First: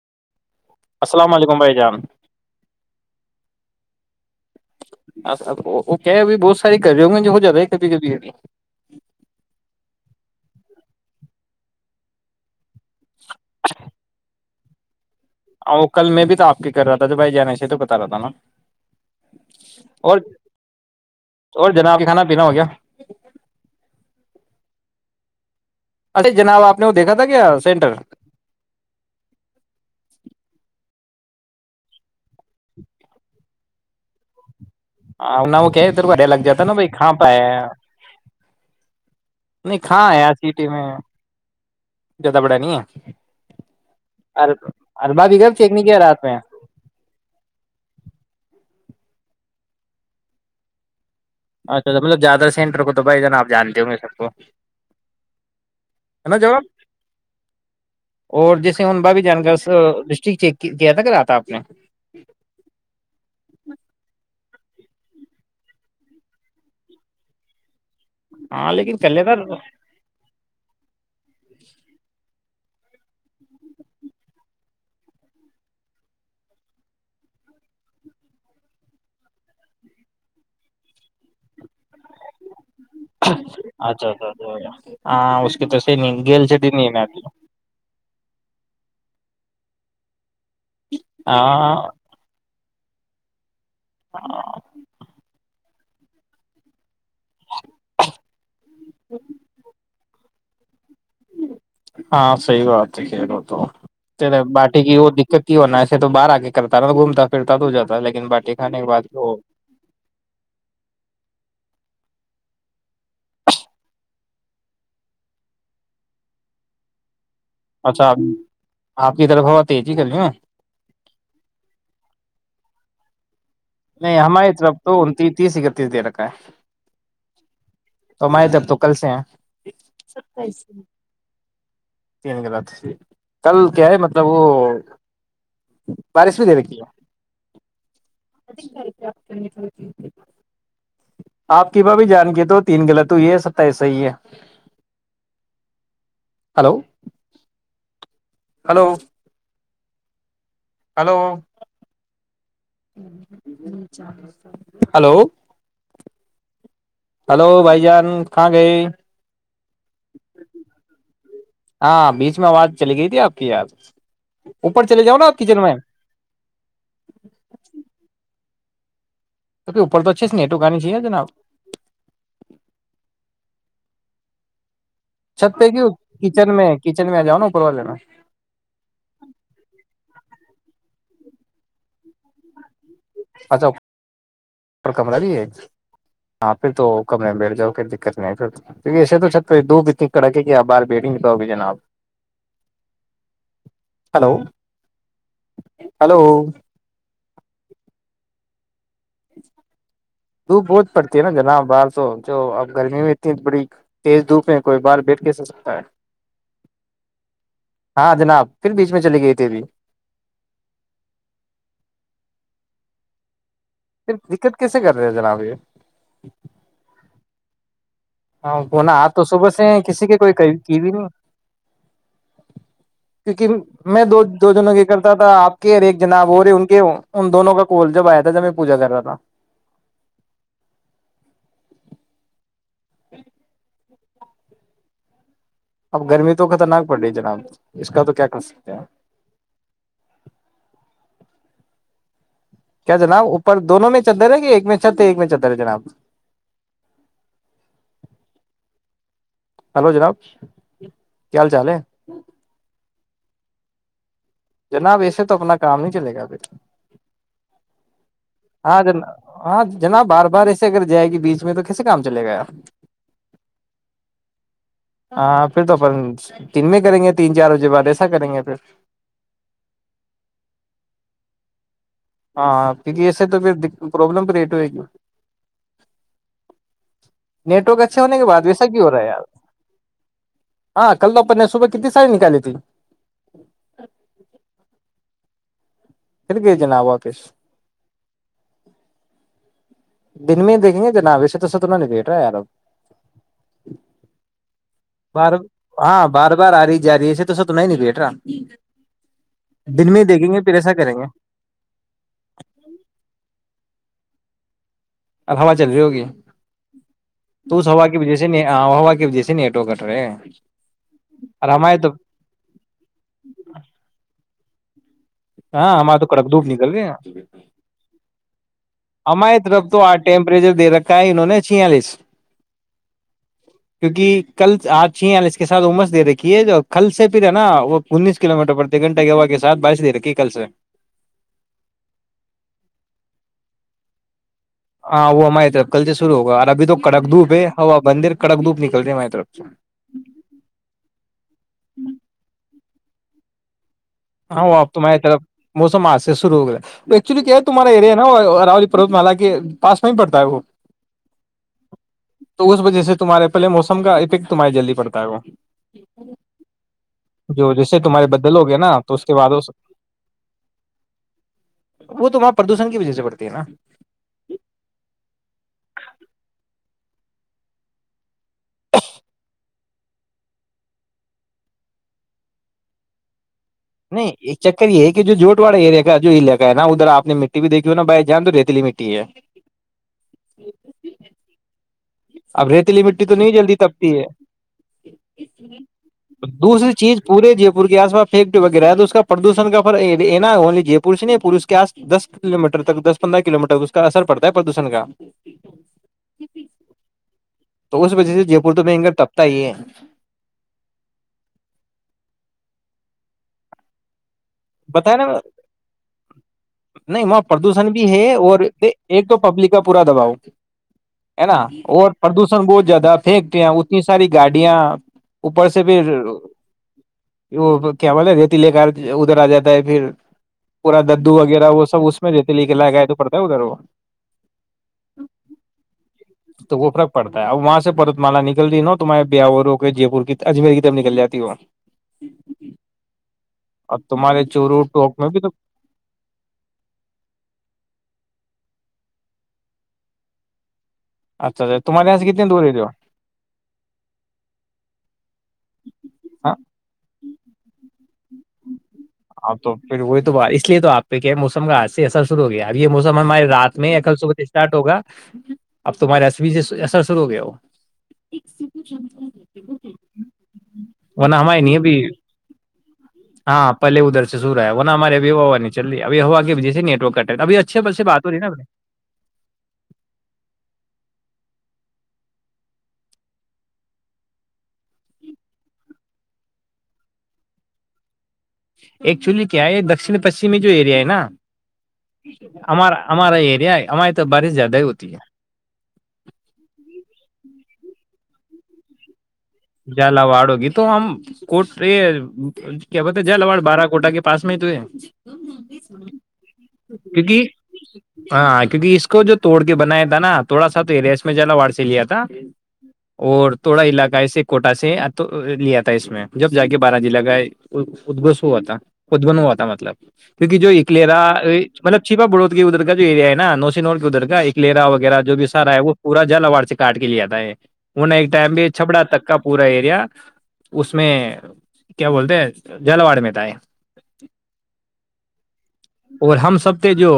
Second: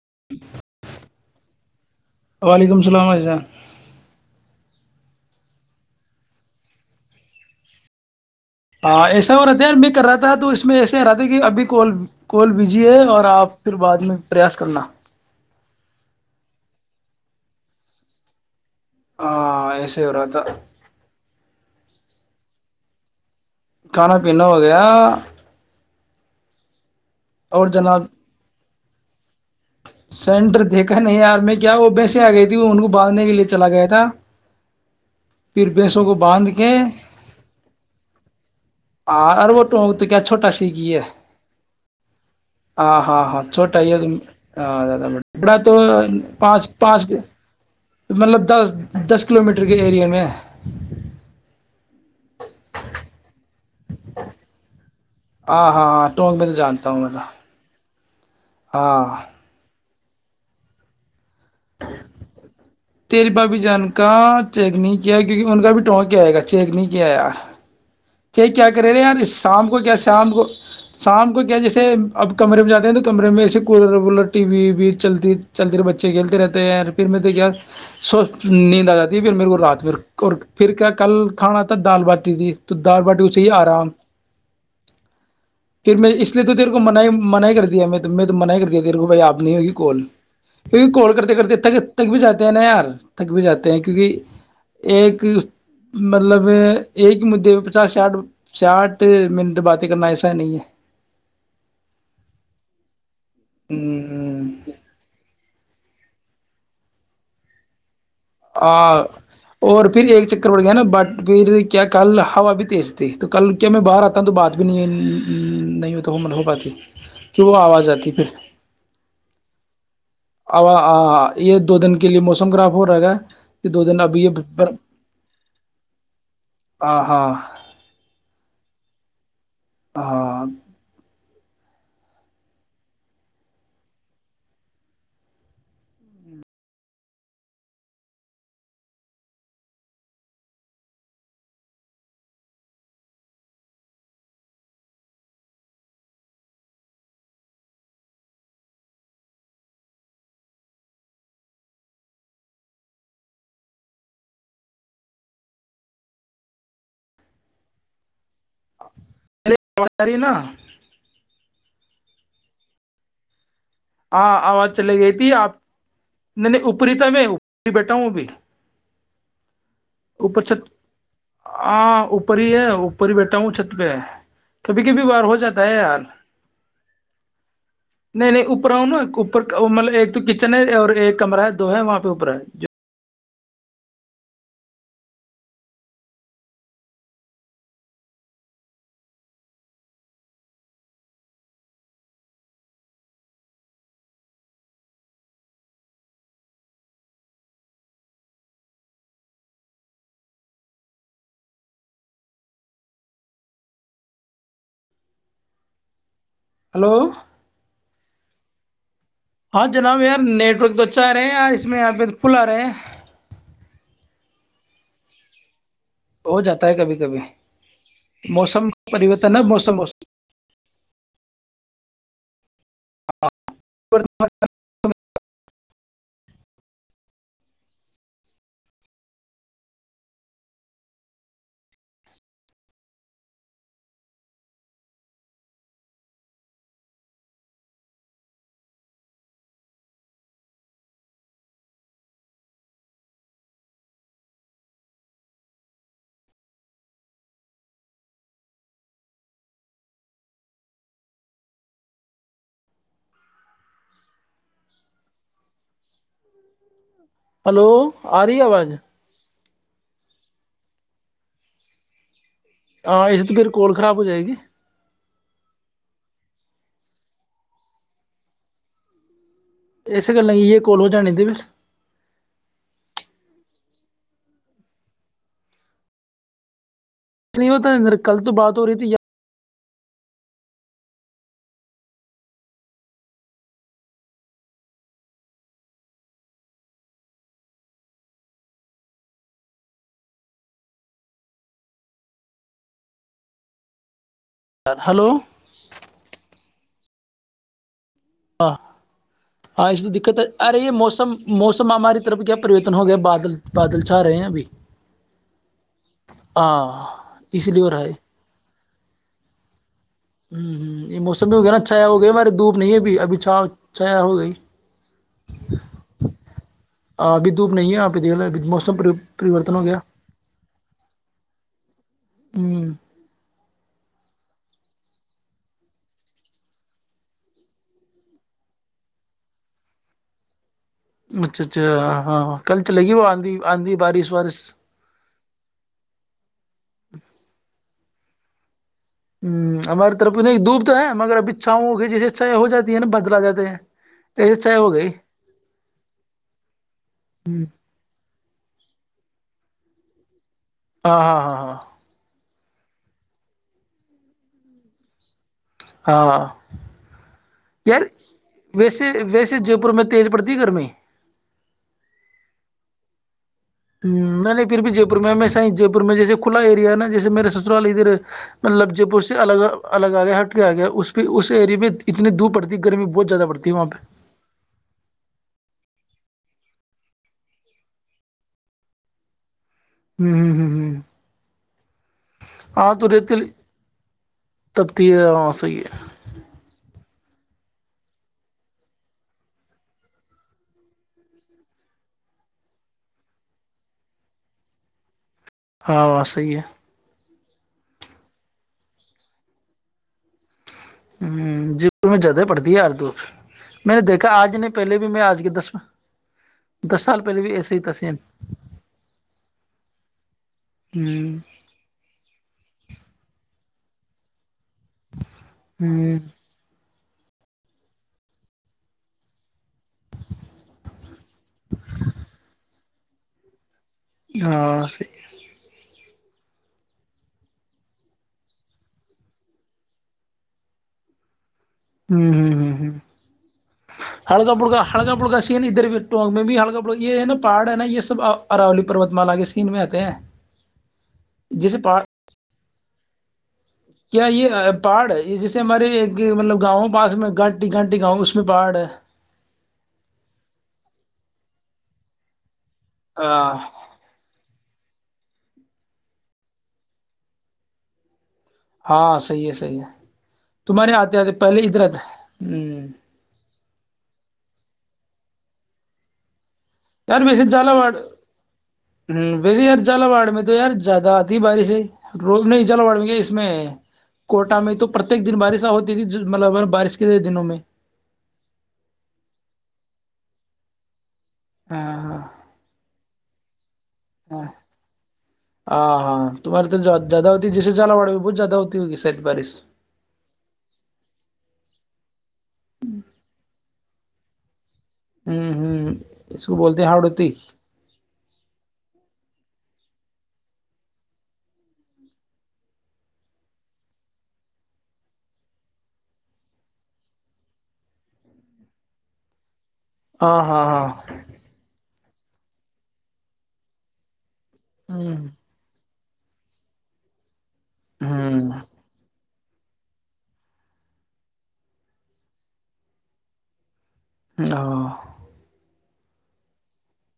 [inaudible] السلام علیکم بھائی جان وعلیکم السلام حزاں وہ کہ ہے ابھی بہت ساری کر رہے ہوں گے جو ہو جیا رہا ہے کبھی کبھی ابھی رہ رہا تھا کہ ابھی کو کول بھی بھیجیے اور آپ پھر بعد میں پریاس کر کنا وہ کل میں بھی تو آپ کے کر رہا تھا جو بھائی جانا سےاہ تو بتا رہا تھا نا ہاں ایسے ہی ہو اور رہا تھا اور جناب کھانا پینا ہو گیا کھانا پینینا ہو گیا ارے جناب آپ دیکھا تھا کیا اور سینٹر جناب سینٹر دیکھا نہیں یار میں کیا وہ ویسے آ گئی تھی وہ ان کو باندھنے کے لیے چلا گیا تھا نہ وہ پھر کیا ہے بھینسوں تیرے کو ڈر لگ باندھ جاتا نا کے بھائی کہاں پہ آیا ہے؟ ار وہٹ نہیں تو کہاں کیا آیا چھوٹا س سٹی میں کی ہے زیادہ بڑا نہیں ہ ہاں ہاں چھوٹا ہی ہے ہاں زد م اربا بھی گھر اڑا چیک تو نہیں کیا رات میں پانچ پانچ مطلب دس دس کلو میٹر کے اریے میں اچھاچ مطلبیادہ سینٹر کو تو بائی آپ جانے د نہیں سکو ہاں ہاں ہاں ٹونک میں تو جانتا ہوں ما اور جیسے ہ باہ بھی جان گس لسٹ چیک کیا تھا کہ رہات تھا آپ نے تری بھابھی جان کا چیک نہیں کیا کیونکہ ان کا بھی ٹونک کیا آئے گا چیک نہیں کیا ار چ کیا ہاں کرے لیکن رہے کر یار لیتا شام کو کیا شام کو شام کو کیا جیسے اب کمرے میں جاتے ہیں تو کمرے میں ایسے کولر ولر ٹی ویی چل چلتی رہ بچے کھیلتے رہتے ہیں پھر میں سے کیا سو نیند آ جاتی ہے پھر میرے کو رات میں اور پھر کیا کل کھانا تھا دال باٹیتی تھی تو دال باٹی کو چاہیے آرام اچھا اچھا اچا ہاں اس کے تو پھر صحی میں نہیں اس لیے گیل تو چٹی تیرے کو منع نہیںتی منع کر دیا میں میں تو من ہی کر دیا تیرے کوو بھائی آ نہیں ہوگی کوال کیونکہ کال کرتے کرتے تک تک بھی جاتے ہیں نا یار تک بھی جاتا ہیں کیونکہ ایک مطلب ایک سٹ ساٹھ منٹ بات ل کنا ایسا ہی نہیں ہے ہاں صحی بات ہے تو ہ بٹے کی دقت کی ن تو باہر آ کے کرتا نا تو گھومتا پھرتا تو جاتا ہے لیکن باٹی آ کھانے کے بعد وہ اور پھر ایک چکر پڑ گیا نا بٹ پھر کیا کل ہوا بھی تیز تھی تو کل کیا میں باہر آتا ہوں تو بات بھی نہیں نہیں ہوتا وہمن ہو پاتی کہ وہ آواز اچھا آپ کی طرف ہو ت ا یہ دو دن کے لیے موسم گرب [inaudible] نہیں ہماری طرف تو ان تیس اکتیس دے رکھا ہے ہاں ہاں تو ہماری طرف تو کل سے ہیں [inaudible] تینات کل کیا ہے مطلب وہ بارش بھی دیر کی ہے آپ کی ب بھی جان کے تو تین غلط ہو یہ ہے س ایسا ہی ہے ہلو [inaudible] ہلو ہلو ہلو بھائی جان کہاں گئے اری نا ہاں بیچ میں آواز چلی گئی تھی آپ کی یاد ہاں آواز چلی گئی تھی آپ نہیں نہیں اوپری تھا میں اوپری بیٹھا ہوں ابھی کیونکہ تو [inaudible] اچھے سے اوپر نیٹ چھت اگانی چاہیے جناب ہاں اوپر ہی ہے اوپر ہی بیٹھا ہوں چھت پہ کبھی کبھی بار ہو چھت جاتا پہ ہے کیوں یار کچن میں کچن میں آ جاؤ نا اوپر والے میں نہیں نہیں اوپر آؤں نا اوپر مطلب ایک تو ک چینائی اور ایک کمرہ ہے دو ہے وہاں پہ اوپر ہے جو اچھا کمرہ بھی ہے ہاں پھر تو کمرے میں بیٹھ جاؤ دقت نہیں پھر کی ایسے تو دھوپ اتنی کڑک ہے کہ باہر بیٹیں توؤگ جناب ہلو ہلو دھوپ بہت پڑتی ہے نا جناب باہر تو جو اب گرمی میں اتنی بڑی تیز دھوپ ہے کوئی باہار بیٹھ کے س سکتا ہے ہلو ہاں جناب پھر بھی ہاں جناب یار نیٹ ورک تو اچھا آ رہا ہے یار اس میں یہاں پہ فل آ رہے ہے پھر دقت کیسے کر رہے ہیں جناب یہ ہو جاتا ہے کبھی کبھی ہاں موسم بنا آپ تو پریورتن ہے صبح سے موسم کسی کے کوئی کیئی نہیں کیونکہ میں دو موسم دو جنوں یہ کرتا تھا آپ کے اور ایک جناب ہو رہے ان کے ان دونوں کا کول جب آیا تھا جب میں پوجا کر رہا تھا ج اب گرمی تو خطرناک پڑ رہی ہے جناب اس کا تو کیا کر سکتے ہیں کیا جناب اوپر دونوں میں چدر رہ ہے کہ ایک میں چت ایک میں چدر ہے جناب ہلو جناب کیا حال چال ہے جناب ایسے تو اپنا کام نہیں چلے گا پھر ہلو آ رہی آواز ہاں جناب ہاں جناب بار بار ایسے اگر جائے گی بیچ میں تو کیسے کام چلے گا ہاں اسے تو میری کوول خراب ہو جائے گی ہاں پھر تو اپن دن میں کریں گے تین چار بجے بعد ایسا کریں گے پھر اس گلے کی یہ کول ہو جان د پھر ہاں کیکہ اسے تو پھر پروابلم کریٹ ہوئے گی نہیں نیٹ ہوتا ورک ہے، اچھے ہونے کل کے تو بعد بات ویسا رہی کی ہو تھی رہا ہے یار ہاں کل دوپر نے صبح کت ساڑی نکاللی ت فھر گ جناا ابکش دن میں ہی دیکھیں گے جنا ویسے تو ستنا نہیں دیکھ رہا یار اب یار۔ ہلو بار ہاں بار بار آ رہ جاری ہےے تو س تو نہیںیٹ ہاں ہاں اس تو میں دقت ہے دیکھیں گے پھر ارے یہ ایسا کریں گے موسم موسم ہماری طرف کیا پرریوتن ہو گیا بادل بادل چھا رہے ہیں ابھی اب ہوا چل رہی ہوگی ہاں اسی تو لیے اس ہو رہا ہوا کی وجہ سے نے آب و ہوا کی وجہ سےیٹو کر ہوں ہ یہ موسم بھی ہو گیا نا چھایا تو ہو گئی ہمارے دھوپ نہیں ابھی ابھی چھا چھایا ہو گئی ہاں ہمارے تو کڑک دھوپ نکل گئے ابھی دھوپ نہیں ہے یہاں پہ دیکھ لو ابھی موسم ہماری پریورتن طرف ہو گیا تو آ ٹیمپریچر دے رکھا ہے انہوں نے چھیالیس ہ کیونکہ کل آج چھی اس کے ساتھ عمس دے رکھی ہے جو کل سے پھر ہے نا وہ انیس کلو میٹر پر گھٹہ گ ہوا کے سھ بارش دے رکھی ہے کیلس رہے اچھا اچھا ہاں کل چلے گی وہ آندھی آندھی بارش وارش ہاں وہ ہماری طرف کل سے شرو ہوگا اور ابھی تو کڑک دھوپ ہے ہوا بندر کک دپ ل ہ ہماریےرف تو نہیں ڈوبتا ہے مگر اب ا چاؤوں کی جیے اچھایا ہو جاتی ن بدلا جاتتے ہیں ایسے ہاں وہ چائے ہو آپ گئی میں موسم آ سے سرو ہو گ ایکچولی کیا ہے تمارا ایریا نا راولی پروت ملا کے پاس میں پڑتا ہے وہ ہاں ہاں ہاں ہاں تو اس وجہ سے تمہارے پہلے موسم کا افیکٹ تمہارے جلدی پڑتا ہے وہ ہاں ہاں جو جیسے یار تمہارے بدل ہو گیا نا ویسے اس کے بعد ویسے جے پور میں تیز پڑتی گرمی پردوش کی وجہ سےڑتا نہیں نہیں پھر بھی جے پور میں ص جے پور میں جیسے کھلا ایریا نا جیسے میر سسرال ادھر مطلب جے پور سے الگ الگ آ گیا ہٹ کے آ گیا اس پہ اس ایریے میں اتنیور پڑتی گرمی بہت زیادہ پڑتی ہے وہاں پہ نہیں ایک چکر یہ ہے کہ جو جوٹ والڑا ایریا جو لا ہے نا ادھر آپ مٹی بھی دیکھی ہو نا بائی جان تو ریتیلی مٹی ہے ہمم ہمم ہمم ہمم اب ریتیلی مٹی تو نہیں جلدی تپتی ہے تبتی ہے ہاں صحیح ہے دوسری چیز پورے جے پور کے آس پاس فیکٹ وغیرہ ہے تو اس کا پردشن کا فر نا اونلی جے پور سے نہیں پورے اس کے آس دس کلو میٹر تک دس پندرہ کلو میٹر اس کا اثر پڑتا ہے پردوشن کا ہاں صحیح ہے تو اس وجہ سے جے پور تو ب گ تبتا ہی ہے ہمم جی جدہ پڑتی ار د میں نے دیکھ بتایا نا دس سال نہیں پہلے وہاں بھی ایسے ہی پردوشن بھی تسین ہے اور ایک تو پبلک کا پورا دباؤ ہ ہے نا اور پردشن بہت زیادہ پھینکتے ہیں ات ساری گای گڈیاں اوپر سے بھی ہ وہ کیا بولے ریتی لے کر [inaudible] پھر پورا ددو وغیرہ وہ سب اس میں دیتے لکھلا گ [inaudible] ہاں صحیح ہے تو وہ فرق پڑتا ہے اب وہاں سے پرت مالا نکل رہ ہے نا تمہارے بیاور ہو کے جے پور کی اجمیر کی طب نکل جاتی وہ ہمم ہمم ہمم ہمم اور تمہارے ہلکا بڑا چورو ہلڑکا ٹوک میں بڑکا بھی تو سی ہے نا ادھر بھی ٹگ میں بھی ہلکا بڑکا یہ نا پا ہے ن یہ سب اراولی پروتمالا کے سین میں آتے ہیں اچھا جیسے اچھ پہاڑ تہیس [inaudible] کیا یہ پہاڑ ہے یہ جیے ہمارے ہاں مطلب گاؤں پاس میں گانٹی گانٹی گاؤں اس [inaudible] ہاں تو پھر وہی تو اس لیے تو آپ پہ کیا موسم کا سے اثر شرو ہو گیا اب یہ موسم ہمارے رات میں کل صبح اسارٹ ہوگا اب تمہارے ایس بی سے اسر شرو ہو گیا ہو ہاں صحیح ہے صحی ہے تمہارے آتے آتے ورنہ پہلے ہمارے نہیں ادھر آتے ابھی ہ ہاں پہے ادھر سے سو رہ ہے وہ ن ہماری اب و ہوا نہیں چ رہی ابھی ہو کی سے نیٹ ورک یار کٹ رہا ہے. ویسے ابھی اچھے جالاواڑ بل سے بات ہو رہی ہے نا ہ ویسے یار جالاواڑ میں تو یار زیادہ آتی بارش روز نہیں جل بڑ گے اس میں کوٹا میں تو پرتیک دن بارش ہوتی تھی مطلب بارش کے دنوں میں ایکچولی کیا ہے یہ دکن پشچمی جو ایریا ہے نا ہاں ہاں ہمارا ہمارا ایریا ہے ہماری تو ہمم بارش زیادہ ہی ہوتی ہے ہاں تمہارے تو زیادہ جیسے جا ہو بہت زیادہ ہوتی ہوگ سید بارش جلاواڑ ہو گی تو ہم کوٹ کیا بولتے جلاواڑ بارہ کوٹا کے پاس میں ہی تو ہے ہوں ہوں اس کو بولتے ہیں ہاڑوتی کیونکہ ہاں کیونکہ اس کو جو توڑ کے بنایا تھ تھا نا تھوڑا سا تو ایریا اس میں جا واڑ سے لیا تھا اور تھوڑا علاقہ ہےے کوٹا سے لیا تھا اس میں جب جا کے بارہ جضلع کا ادگوش ہوا تھا ادگن ہوا تھا مب مطلب ہاں کیونکہ جو ہاں اکلیرا مطلب چپا بڑوود کے ادھر کا جو ایریا ہے نو نور کے ادھر کا ایک لرا ہاں وغیرہ جو بھی سارا ہے وہ پورا جل اوار سے کاٹ کے لیاتا ہے ہونا ایک ہوں ٹائم بھی چھپڑا تک کا پورا ایریا اس میں کیا بولتے ہیں جلواڑ میںتا ہے ا اور ہم سب تھے جو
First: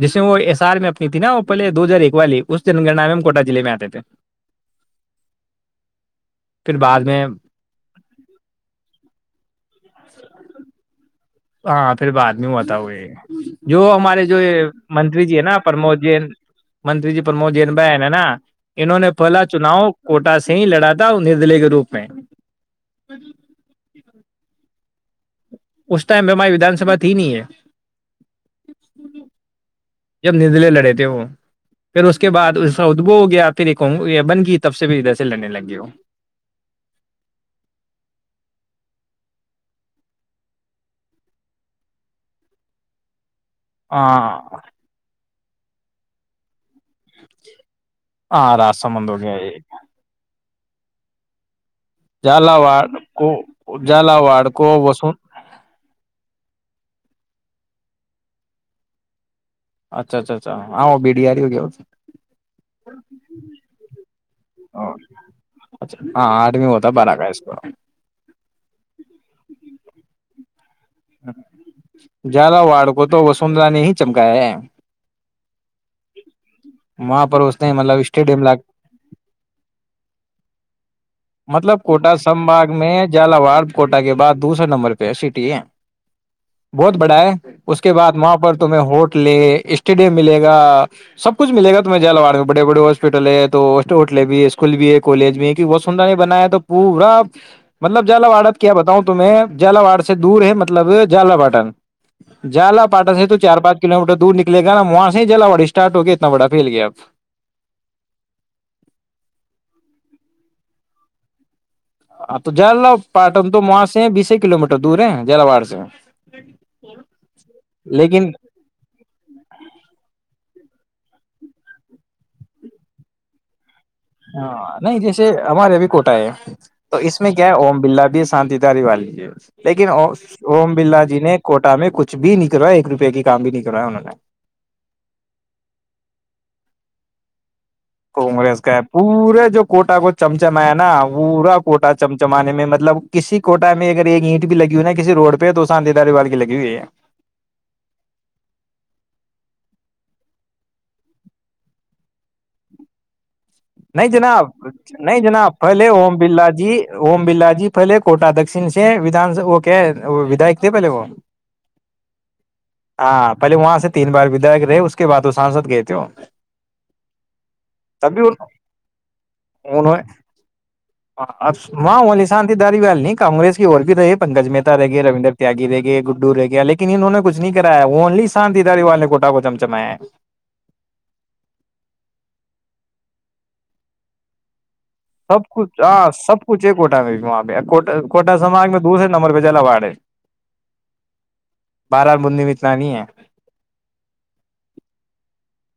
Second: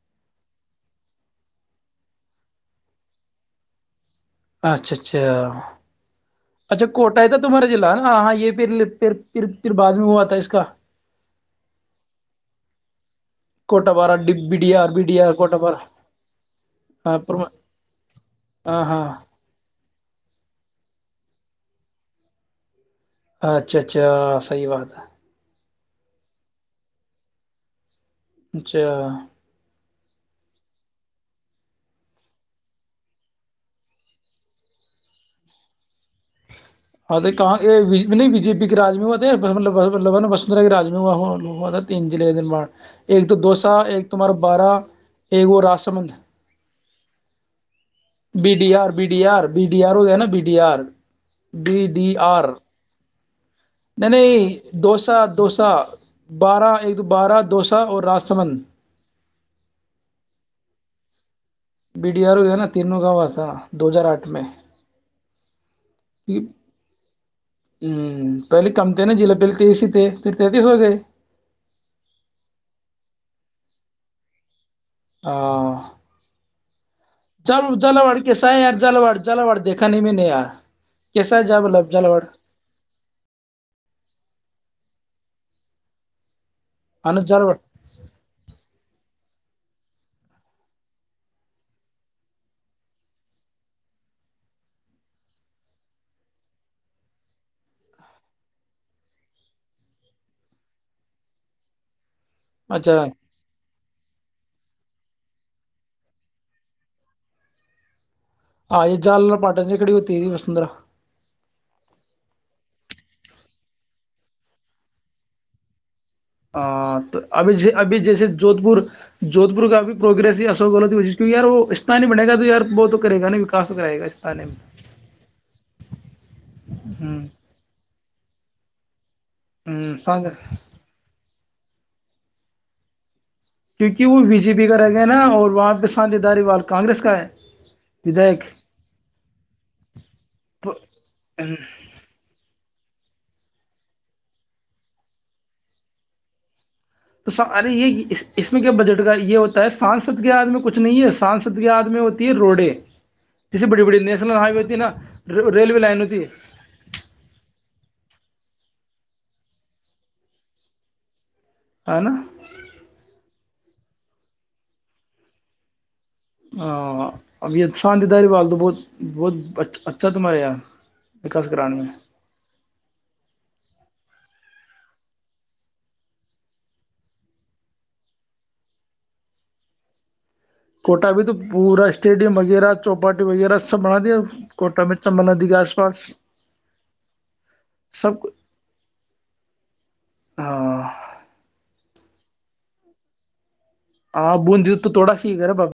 جیسے وہ ایس آر میں اپنی تھی نا وہ پہلے دو ہزار ایک والی اس جن گننا میں ہم کوٹا ضعے میں آتے تھے اچھا اچھا پھر اچھا بعد کوٹا میں ہے تھا تمہارا ضلع نا ہاں یہ پھر پ پھر پھر بعد ش ہوا تھا اس کا ہاں پھر بعد میں ہوتا ہوئے [unintelligible] جو کوٹا بارہ ہمارے جو یہ B D are B D منتری آر جی ہے نا کوٹا پرمود بارہ جین منتری ہاں جی پرمود جین بہن ہے نا ہاں انہوں نے ہاں پہلا چناؤ کوٹا سے ہی لڑا تھا نردلے کے روپ میں [unintelligible] اچھا اچھا صحیح بات ہے [unintelligible] اس ٹائم پہ ہماری ودان سبھا تھی نہیں ہے اچھا جب ندلے لڑے تھے وہ پھر اس کے بعد ادبو ہو گیا پھر ایکگ بن گی تب سے بھیھر ادھر سے لڑنے لگ گئے ہو ہاں تو نہیں بی جے پی کے رج میں ہوا تھا نا وسندھرا کے رج میں ہوا تھا تینلع دن ب ایک تو دو سا ایک تمہارا ہاں بارہ [unintelligible] ایگو راسمند [unintelligible] بی ہاں ڈی آر بی راسامند ہو ڈی گیا آر یہ بی ڈی آر ہو ہے نا بی بیار [unintelligible] بیی ڈی آر جالا [unintelligible] واڑ کو [unintelligible] نہیں نہیں واڑ کو دو وسون سا دو سا بارہ ایک [unintelligible] بارہ دوسا اور راسمند اچھا اچھا اچھااں بڈیاری بڈیارو ہے نا تینوں گاو تھا دو ہزار آٹھ میں اچھا ہاں ہ آٹھویں ہوتا بارہ کا اس کو پہلے کم تھے نا جل پیل تی دیش پ [unintelligible] جا وڑ کوو تو وسندر نے ہی [unintelligible] چمکایا [unintelligible] ہاں وہاں پر ج اس نے مطلب جلاوڑ اسٹیڈیم کیسا لا ہے یار جالوڑ جالوڑ دیکھا نہیں میں نے یار کیسا ہے مطلب جالب کوٹا جالواڑ سمباگ میں جالاواڑ کوٹا کے بعد دوسر نمبر پہ ہے س ٹیا [unintelligible] بہت ہاں بڑا نا ہے جالواڑ اس کے بعد وہاں پر تمہیں ہوٹ اسٹیڈیم ملےا سب کچھ ملے گ تمہیں جالواڑ میں بڑے بڑے ہاسپٹل ہے تو ہوٹلے بھی ہے اسکول بھی ہے کالج بھی ہے ب س بنایا تو پورا مطلب جالاواڑ کیا بتاؤں تو میں جالاواڑ سے دور ہے مطلب جال باٹن جالا اچھا پاٹا سے تو چار پانچ کلو میٹر دور نکلے گا نا وہاں سے جلاواڑی اسٹارٹ ہو گیا اتنا بڑا پھیل گیا اب آ یہ جال پاٹا سے کڑی ہوتیری وسندرا [unintelligible] ہاں تو ج پاٹن تو وہاں سے ہیں بیس کلو میٹر دور ہے جلاواڑ سے ہاں تو ابھی ابھی لیکن جیسے جودھ پور [unintelligible] جودھپور کای پروگریس ہے اشوک گہلت و کی یار وہ استتاہ نہیں بنے گا تو ی بہ تو کرے گا وکس ہاں نہیں جیسے ہمارے ربھی کوٹا ہے تو ہ اس میں کیا ہے اوم برلا کا بی شانتداری والی ہے لیکن ا سان اوم برلا جی نے کوٹا میں کچھ بھی نک رہا ہے ایک روپئے کی کام بھی نہیں کروایا کیونک انہوں نے وہ بی جے پی کا رہ گیا نا اور وہاں پہ شانتی داری وال کانریس کا ک [unintelligible] کگریس کا ہے پورے جو کوٹا کو چمچمایا نا پورا کوٹا چمچمانے میں مطلب کسی کوٹا میں اگر یہ اینٹ بھی لگی ہوئی نا کسی روڈ پہ تو شان داری والال کی لگ ہوئی ہے تو ارے یہ اس میں کیا بجٹ کا یہ ہوتا ہے سانسد کے آدمی میں کچھ نہیں ہے سانسد کے آد میں ہوتی ہے روڈیں جیسے بڑی بڑی نہیں نیشنل جناب ہائی وے ہوتی ہے نا نہیں جناب ریلوے پھلے لائن ام ہوتی برلا ہے جی ام برلا جی فھلے کوٹا دک سےدان وہ کیاداک تھے پہلے وہ ہے نا ہاں پہلے وہاں سے تین بار وداک رہے اس کے بد وہ سانسد گئے تھ ہو ہاں اب یہ شانتداری وال تو بہت بہت انوں اچھا تمہارے یہاں وکاس اب کران میں وہاں وہلی شانتی داری والل نہیں کانگریس کی اور بھی تو یہ پنکج مہتا رہ گیا روینندر تیاگی رہ گئے گڈو رہ گیا لیکن انہوں نے کچھ نہیں کرایا وہ اونلی شانداریوال نے کوٹا کو چم چمیا ہے کوٹا بھی تو پورا اسٹیڈیم وغیرہ چوپاٹی وغیرہ سب بنا دیا کوٹہ میں چمبل سب ندی کے آس کچھ پاس ہاں سب کچھ ہے کوٹہ میں وہاں پہ کو سب کوٹہ سماج میں دوسرے نمبر پہ جلاواڑ ہے ہاں بارہار بندی میں اتنا نہیں ہے ہاں بند د تو تھوڑا س ہی ہےا باابا